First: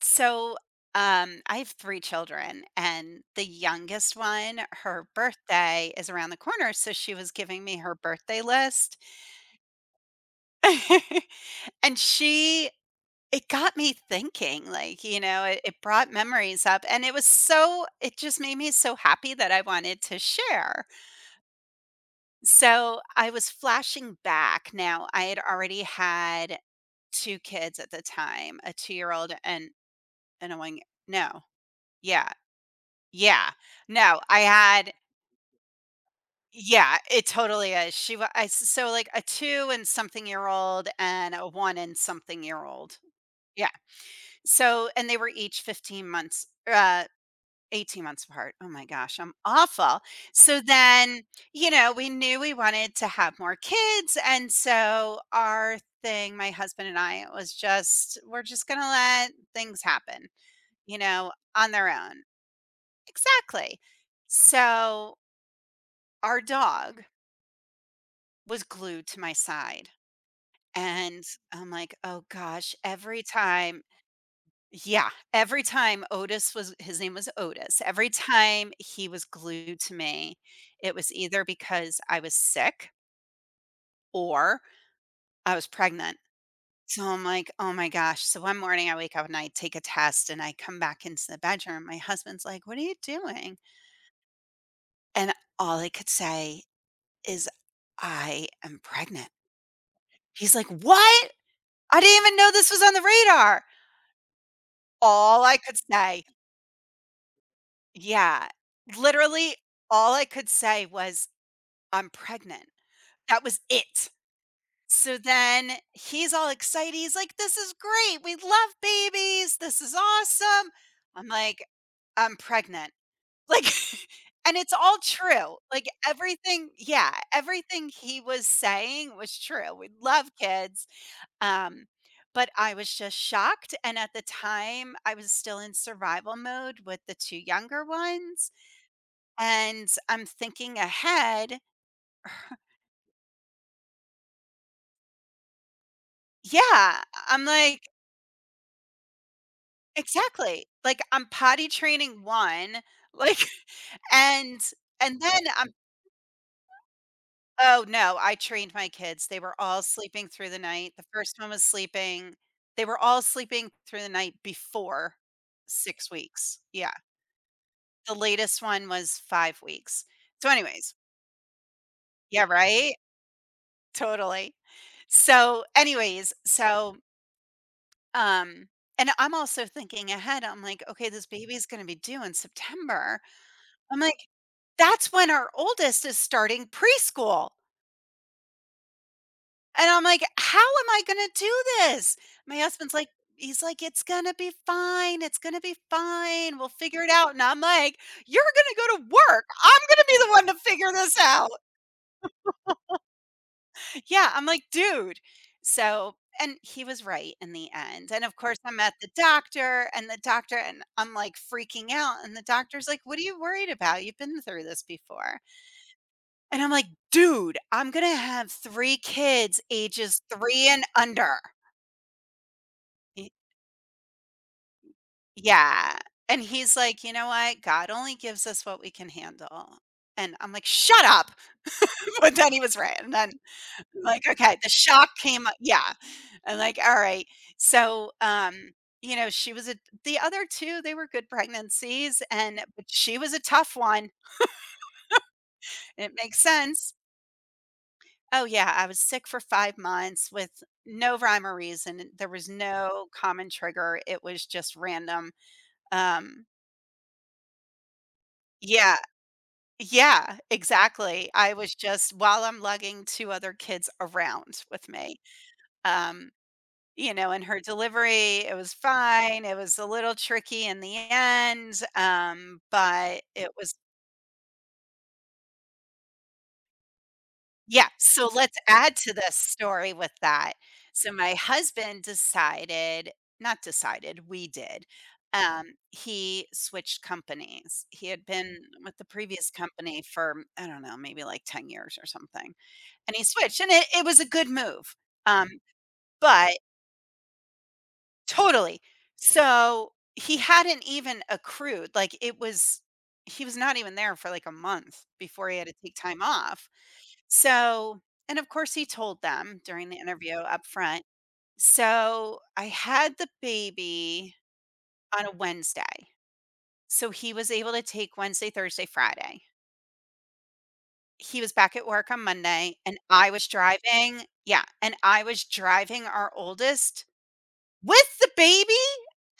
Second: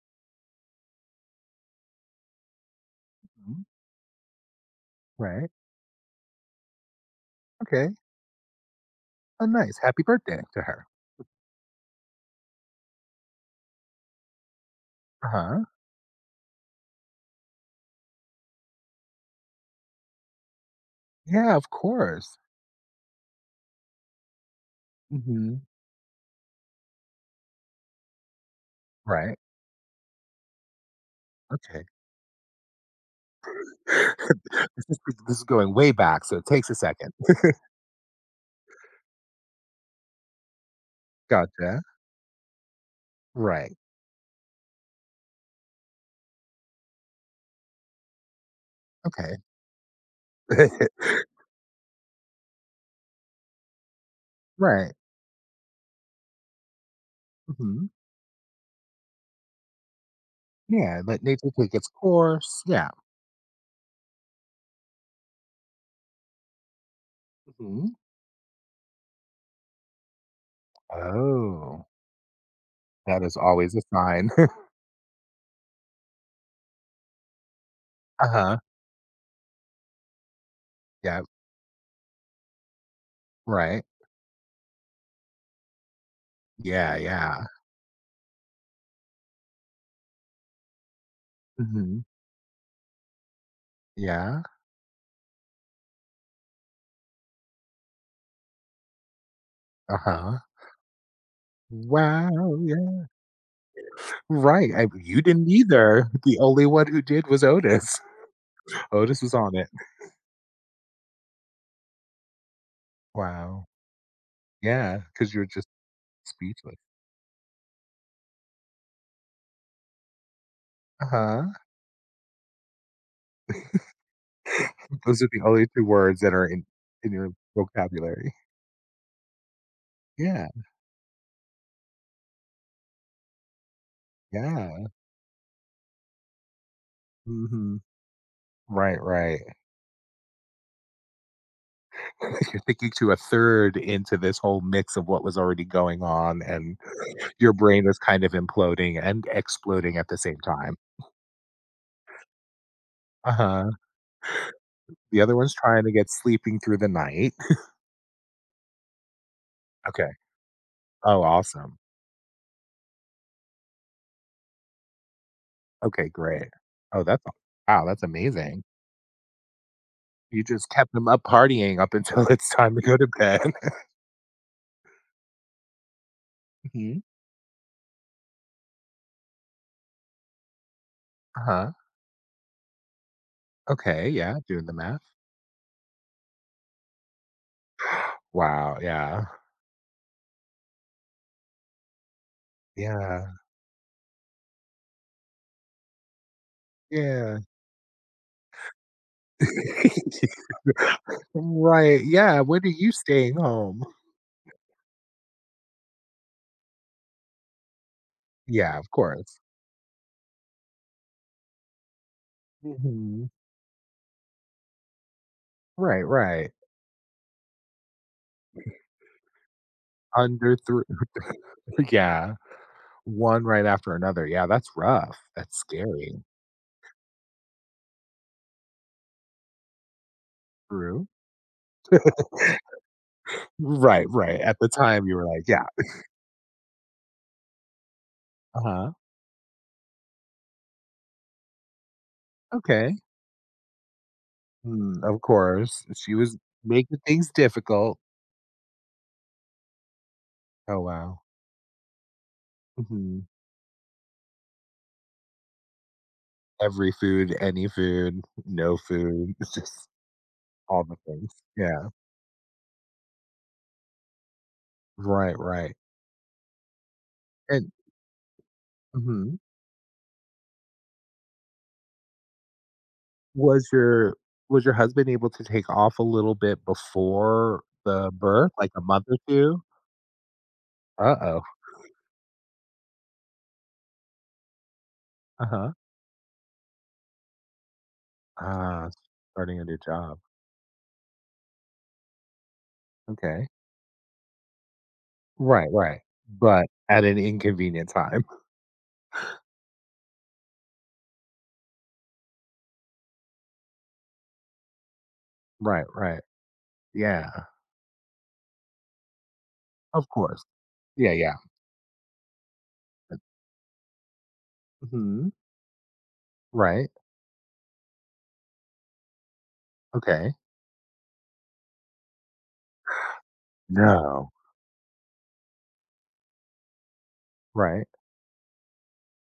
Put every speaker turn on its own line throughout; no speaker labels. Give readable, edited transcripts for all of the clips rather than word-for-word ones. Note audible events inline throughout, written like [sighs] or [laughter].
So, I have 3 children, and the
Mhm.
youngest one, her
Right.
birthday is around the corner, so she was giving me
Okay.
her birthday list.
Oh, nice. Happy birthday to her.
[laughs] And she It got me thinking, like, you know, it
Uh-huh.
it brought memories up, and it just made me so happy that I wanted to share.
Yeah, of course.
So, I was flashing back. Now, I had
Mhm.
already had 2 kids at the time, a 2-year-old
Right.
and a 1 no,
Okay.
yeah, Yeah. No,
[laughs]
I
This
had
is this is going way back, so it takes a
yeah,
second.
it totally is. She wa I s- so, like, a 2 and something year old and a 1
Gotcha.
and something year old. Yeah.
Right.
So and they were each 15 months uh, 18 months apart. Oh my gosh, I'm
Okay.
awful. So
[laughs]
then, we knew we wanted to have more kids, and
Right.
so our thing, my husband and I, it was
Mhm.
just, "We're just gonna let things happen," you
Yeah, let
know,
nature
on
take its
their own.
course. Yeah.
Exactly. So, our dog
Mhm.
was glued to my side. And I'm
Oh,
like, "Oh gosh,"
that
every
is always a
time
sign. [laughs]
Yeah, every time Otis was his name was Otis, every
Uh-huh.
time he was glued to me, it was
Yep.
either because I was sick
Right.
or I was pregnant.
Yeah,
So I'm
yeah.
like, "Oh my gosh." So one morning I wake up and I take a test and I come back into the bedroom. My
Mhm.
husband's like, "What are you doing?"
Yeah.
And all I could say is, "I am pregnant."
Uh-huh.
He's like, "What? I didn't
Wow.
even know this was on the radar."
Right, I you
All
didn't
I could
either.
say
The only one who did was Otis.
yeah,
[laughs] Otis was
literally
on it.
all I could say was, "I'm pregnant." That was
Wow.
it.
Yeah,
So
because 'cause you're just
then he's all
speechless.
excited, he's like, "This is great, we love babies, this is awesome." I'm
Uh-huh.
like, "I'm pregnant." Like, [laughs] and it's all
[laughs] Those are the
true,
only 2
like,
words that are in in your
everything he
vocabulary.
was saying was true, we love
Yeah,
kids. Um, but I was just shocked. And at the
yeah.
time, I was still in survival mode with the two
Mhm.
younger ones.
Right, right.
And I'm thinking ahead.
[laughs]
[sighs]
You're thinking to a third into this whole mix of what was already going on, and
Yeah. I'm
your
like,
brain is kind of imploding and exploding at the same
exactly.
time.
Like, I'm potty training one. Like,
Uh-huh.
[laughs] and,
The
and
other
then
one's
I'm,
trying to get sleeping through the night.
oh no, I trained my kids. They were all
Okay.
sleeping through the night. The
Oh,
first one was
awesome.
sleeping. They were all sleeping through the night before
Okay,
six
great.
weeks. Yeah.
Oh, that's wow, that's
The latest
amazing.
one was 5 weeks.
You
So
just kept
anyways
them up partying up until [laughs]
Yeah,
it's time to
right?
go to bed. [laughs]
Totally. So anyways,
Mhm.
um and I'm also thinking ahead, I'm like, "Okay, this baby's
Uh-huh.
gonna be due in September." I'm
Okay,
like,
yeah, doing the math.
"That's when our oldest is starting preschool."
Wow, yeah.
And I'm like, "How am I gonna do this?" My husband's like
Yeah.
He's like, "It's gonna be fine, it's gonna be fine, we'll figure it out."
Yeah.
And I'm like, "You're gonna go to work. I'm gonna be the
[laughs]
one to figure this out."
Right, yeah, when are you staying home?
Yeah, I'm like, "Dude." So and he was right in the end, and of course,
Yeah,
I'm
of
at the
course.
doctor, and I'm, like, freaking out, and the doctor's like, "What are
Mhm.
you worried about? You've been through this before."
Right, right.
And I'm like, "Dude, I'm gonna have 3 kids ages
Under
3
three.
and under."
[laughs] Yeah,
Y
one right after another. Yeah, that's rough. That's
Yeah,
scary.
and he's like, "You know what? God only gives us what we can handle." And I'm like, "Shut
True.
up." [laughs] But then he was right, and then
[laughs] Right,
like,
right.
okay,
At
the
the time,
shock
you were like,
came up
"Yeah,
yeah. I'm like, "All right." So,
uh-huh,
you know, she was a the other 2, they were good pregnancies and but
okay."
she was a tough one.
Mm, of course,
It
she was
makes sense.
making things difficult.
Oh, yeah, I was sick for 5 months with
Oh,
no
wow.
rhyme or reason, there was no
Mhm.
common trigger, it was just random. Um
Every food, any food, no
Yeah.
food, [laughs] just
Yeah,
all the
exactly.
things.
I was
Yeah.
just while I'm lugging 2 other kids around with me.
Right, right.
Um You know, and her
And
delivery, it was
Mhm.
fine, it was a little tricky in the end, but it
Was
was
your was your husband able to take off a little bit before
yeah,
the
so
birth,
let's
like a
add
month
to
or
this
2?
story with that. So my
Uh-oh.
husband decided not decided, we did, um,
Uh-huh.
he switched companies. He had been
Ah,
with the previous
starting a new
company
job.
for, I don't know, maybe like 10 years or something, and he
Okay.
switched, and it was a good move, um,
Right, right.
but
But at an inconvenient time. [laughs]
Totally. So, he hadn't even accrued, like, it was he was not even there for, like, a month before he had to
Right,
take
right.
time off.
Yeah,
So and of course he told them during the
of
interview
course.
up front.
Yeah, yeah.
So, I had the baby on
Mhm.
a Wednesday.
Right,
So, he was able to take Wednesday, Thursday, Friday.
okay.
He was back at work on Monday, and I was driving
No.
yeah, and I was driving our oldest
Right.
with the baby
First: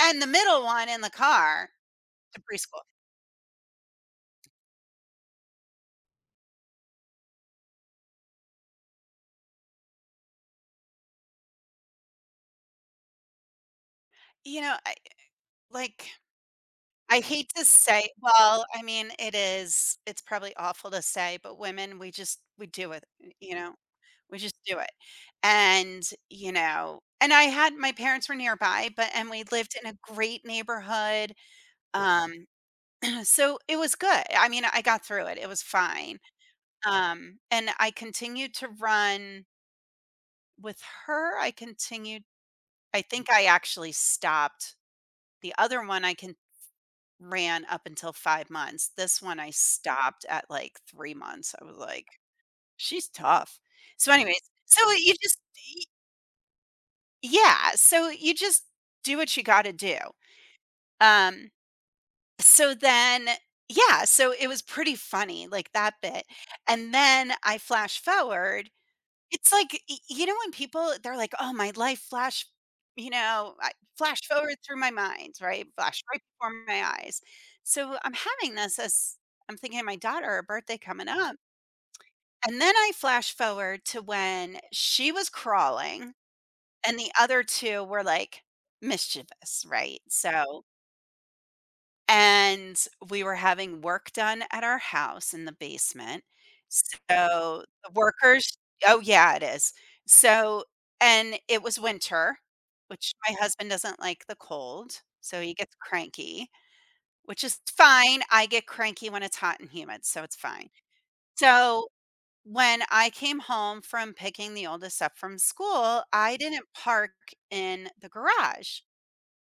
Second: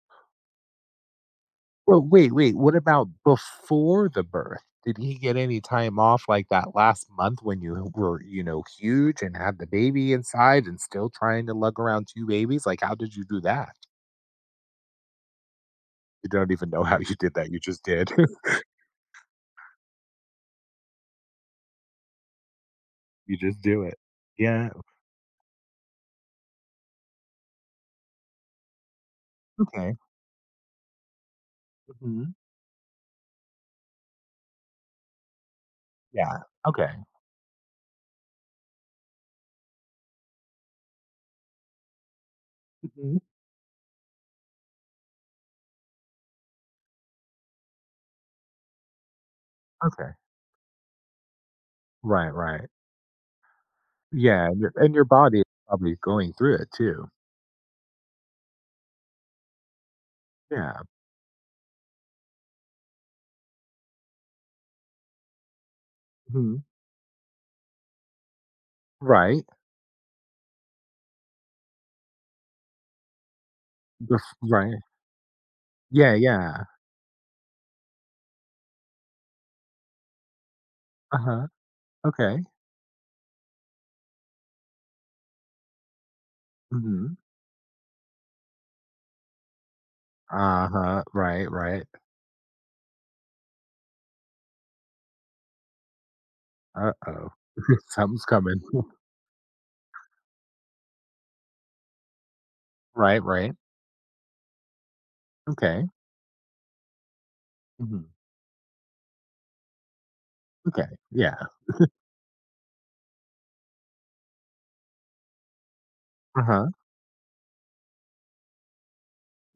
and the middle one in the car
Well, wait,
to
wait, what
preschool.
about before the birth? Did he get any time off like that last month when you were you know, huge and had the baby inside and still trying to lug around 2 babies? Like, how did you do that?
You know, I like,
You don't even know how you
I
did that,
hate
you
to
just did.
say
[laughs]
I mean, it's probably awful to say, but women, we do it,
You
you
just
know?
do it.
We just
Yeah,
do it. And, you know and I had my parents were nearby, but and we lived in
okay,
a great neighborhood,
mhm,
um, [clears throat] so it was good. I mean, I got through it, it was fine.
yeah, okay,
And I continued to run with her, I continued I
mhm,
think I actually stopped. The other one I can Ran up until 5 months. This one I
okay.
stopped at, like, 3 months. I was like,
Right, right.
"She's tough." So anyways,
Yeah, and your
so
and your
you just
body is
y
probably going through it too.
yeah, so you just do what you gotta do.
Yeah,
Um, so then yeah, so it was pretty funny, like, that bit,
mhm,
and then I flash forward
right,
it's like, y you know, when people they're like, "Oh, my life flash" you know, I flash
bef
forward
right.
through my mind, right? Flash
Yeah,
right before
yeah.
my eyes. So, I'm having this as I'm thinking of my daughter, her birthday coming up,
Uh-huh. Okay.
and then I flash forward to when she was crawling and the
Mhm.
other 2 were, like, mischievous, right? So
Uh-huh. Right, right.
and we were having work done at our house in the basement.
Uh-oh.
So
[laughs]
the
Something's
workers
coming. [laughs]
Oh, yeah, it is. So and it was winter, which
Right,
my
right.
husband doesn't like the cold, so he gets
Okay.
cranky, which is
Mhm.
fine. I get cranky when it's hot and humid, so it's fine.
Okay. Yeah.
So when I came home from picking the oldest up from school, I didn't
Uh-huh.
park in the garage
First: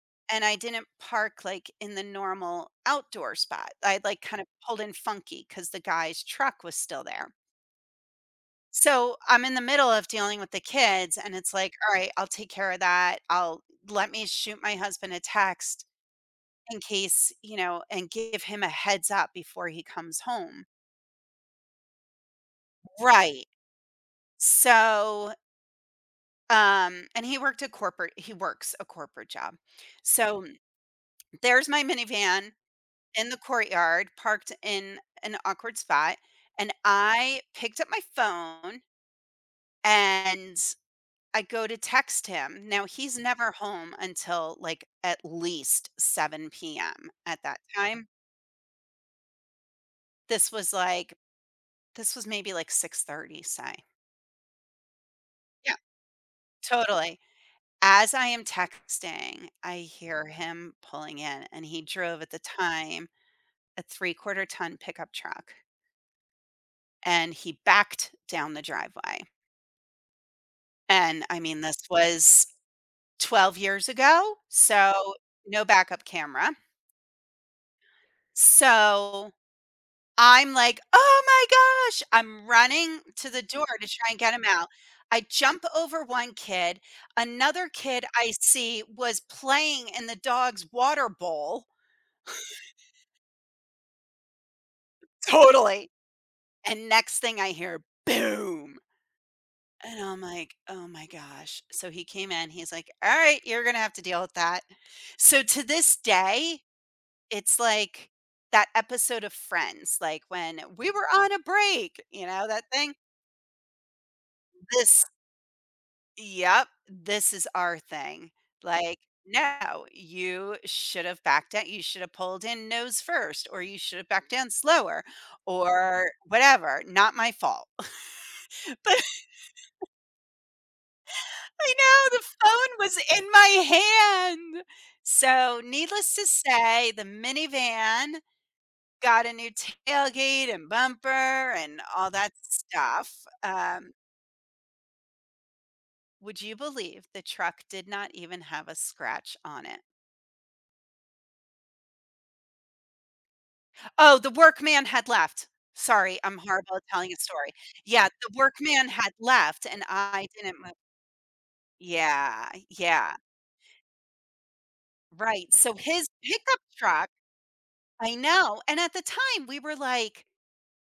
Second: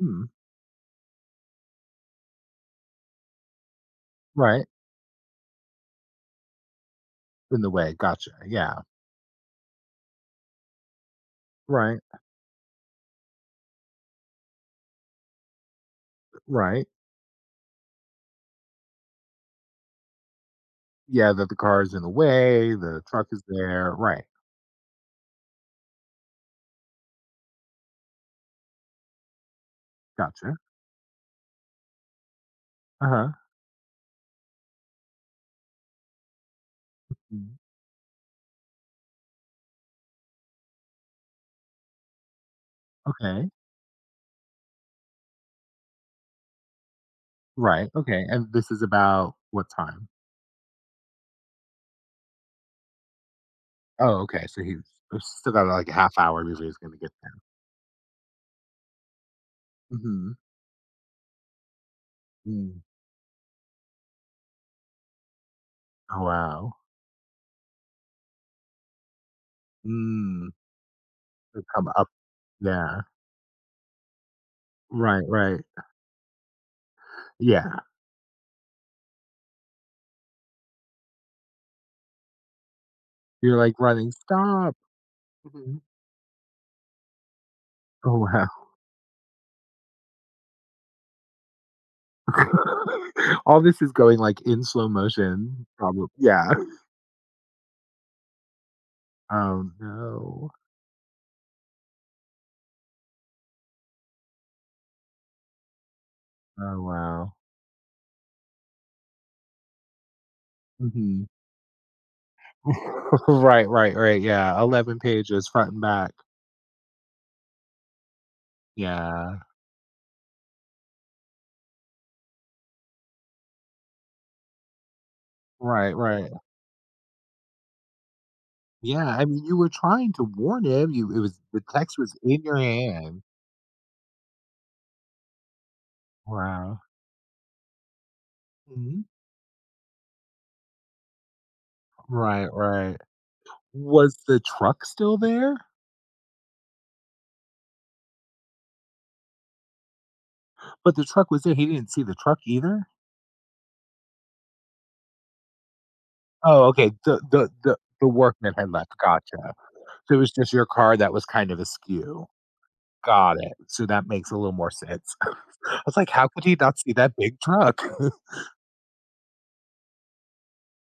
Mm.
and I didn't park, like, in the normal outdoor spot. I, like, kind of
Right.
pulled in funky because the guy's truck was still there.
In the way. Gotcha. Yeah.
So, I'm in the middle of dealing with the kids, and it's like, "All
Right.
right, I'll take care of that. I'll let me shoot my husband a text in
Right.
case, you know, and give him a heads up before he comes home."
Yeah, that the car is in the way, the truck is
Right.
there. Right.
So, and he worked a corporate he works a corporate job. So,
Gotcha.
there's my minivan in
Uh-huh.
the courtyard, parked in an awkward spot, and I
Mm.
picked up my phone and I go to text him. Now he's
Okay.
never home until like at least 7 p.m. at that
Right.
time.
Okay. And this is about what time?
This was like this was maybe like 6:30, say.
Oh, okay. So he's still got
Yeah,
like a half hour before he's gonna get
totally.
there.
As I am texting, I hear
Mhm.
him pulling in and he drove at the
Mm.
time a three-quarter ton pickup truck
Oh, wow.
and he backed down the driveway.
Mm.
And, I
They
mean, this
come up
was
Yeah.
12 years ago, so
Right, right.
no backup camera.
Yeah.
So, I'm like, "Oh my gosh!" I'm running to the
You're,
door
like,
to try
running,
and get him out.
"Stop."
I jump
Mhm.
over one kid. Another kid
Oh,
I
wow.
see was playing in the dog's water bowl.
[laughs] All this is going, like, in slow motion,
Totally.
probably, yeah.
And next thing I hear, boom.
Oh,
And I'm
no.
like, "Oh my gosh." So he came in, he's like, "Alright, you're gonna have to deal with that." So to this day,
Oh, wow.
it's like that episode of Friends, like when we were
Mhm.
on a break, you know, that thing?
[laughs] Right, right, right, yeah, 11
This
pages front and back.
Yep, this is our thing. Like,
Yeah.
no, you should have backed out. You should have pulled in nose first, or you should have backed down slower,
Right,
or
right.
whatever. Not my fault. [laughs] But
Yeah, I mean, you were trying to warn him, you it was the
I
text was
know the
in your
phone was
hand.
in my hand. So needless to
Wow.
say, the minivan
Mhm.
got a new tailgate and bumper and all that
Right, right.
stuff. Um,
Was the truck still there?
would you believe the truck did not even have a scratch on it?
But the truck was there, he didn't see the truck either?
Oh, the workman had left. Sorry, I'm
Oh,
horrible at
okay,
telling a
the the
story.
the the
Yeah, the
workman had
workman
left,
had
gotcha.
left and
So it
I
was just
didn't
your
move.
car that was kind of askew.
Yeah, yeah,
Got it, so that makes a little more sense. [laughs]
right.
I was
His
like, "How could he
pickup
not see
truck,
that big truck?"
I
[laughs]
know. And at the time we were like,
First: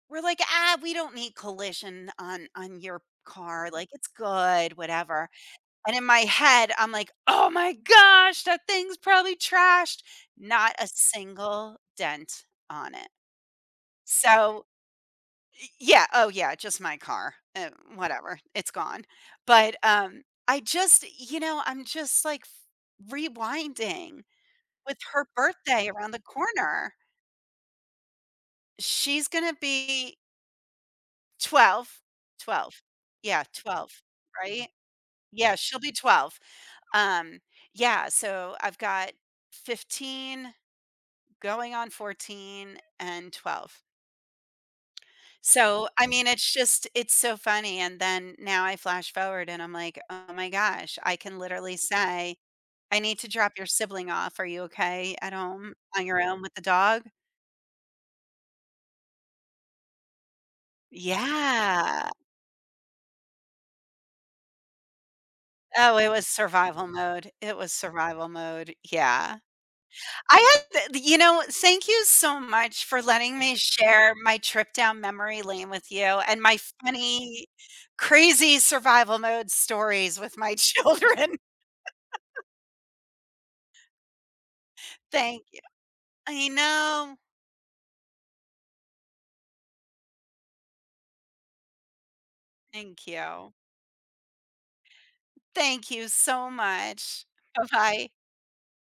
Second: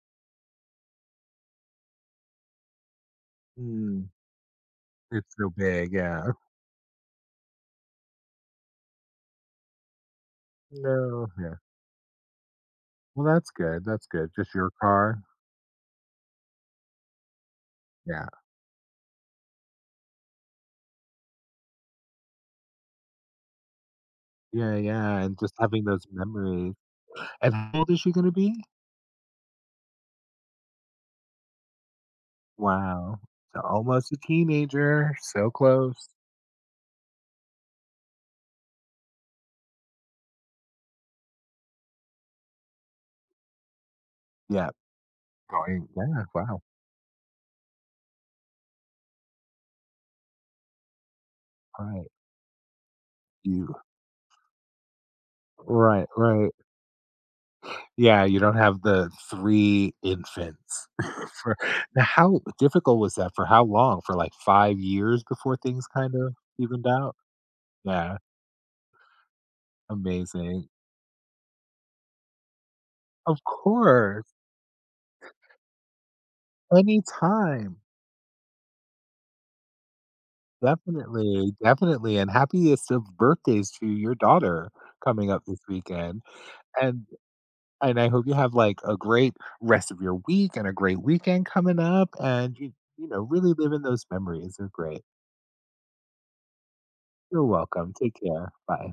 ah, we don't need collision on your car. Like
Mm,
it's good, whatever.
it's so big,
And in my
yeah.
head, I'm like, "Oh my gosh, that thing's probably trashed." Not a
No, yeah.
single dent on it.
Well, that's good, just
So,
your car?
y yeah, oh yeah, just my car, eh,
Yeah.
whatever, it's gone. But, I just you know, I'm just, like, rewinding
Yeah,
with
yeah,
her
and just having
birthday
those
around the
memories.
corner.
And how old is she gonna be?
She's gonna be 12, 12.
Wow,
Yeah,
so
12,
almost a
right?
teenager, so
Yeah, she'll be
close.
12. Um, yeah, so I've got 15 going on 14 and 12.
Yeah, going
So, I
yeah,
mean,
wow,
it's so funny and then now I flash forward and I'm like, "Oh my gosh, I can literally
all right.
say, I need to drop your
You
sibling off. Are you okay at home on
Right,
your own
right.
with the dog?"
Yeah, you don't have the 3 infants [laughs] for now
Yeah.
how difficult was that? For how long? For, like, 5 years before things
Oh, it
kind
was
of evened
survival
out?
mode. It was
Yeah,
survival mode. Yeah. I
amazing.
had th you know, thank you so much for
Of
letting me share
course,
my trip down memory lane with you and my funny,
anytime.
crazy survival mode stories with my [laughs] children.
Definitely, definitely, and happiest of birthdays to your daughter coming up
Thank you.
this weekend,
I
and
know.
and I hope you have, like, a great rest of your week and a great weekend coming up, and you
Thank
you know, really
you.
live in those memories, they're great.
Thank you so much.
You're welcome.
Bye-bye.
Take care. Bye.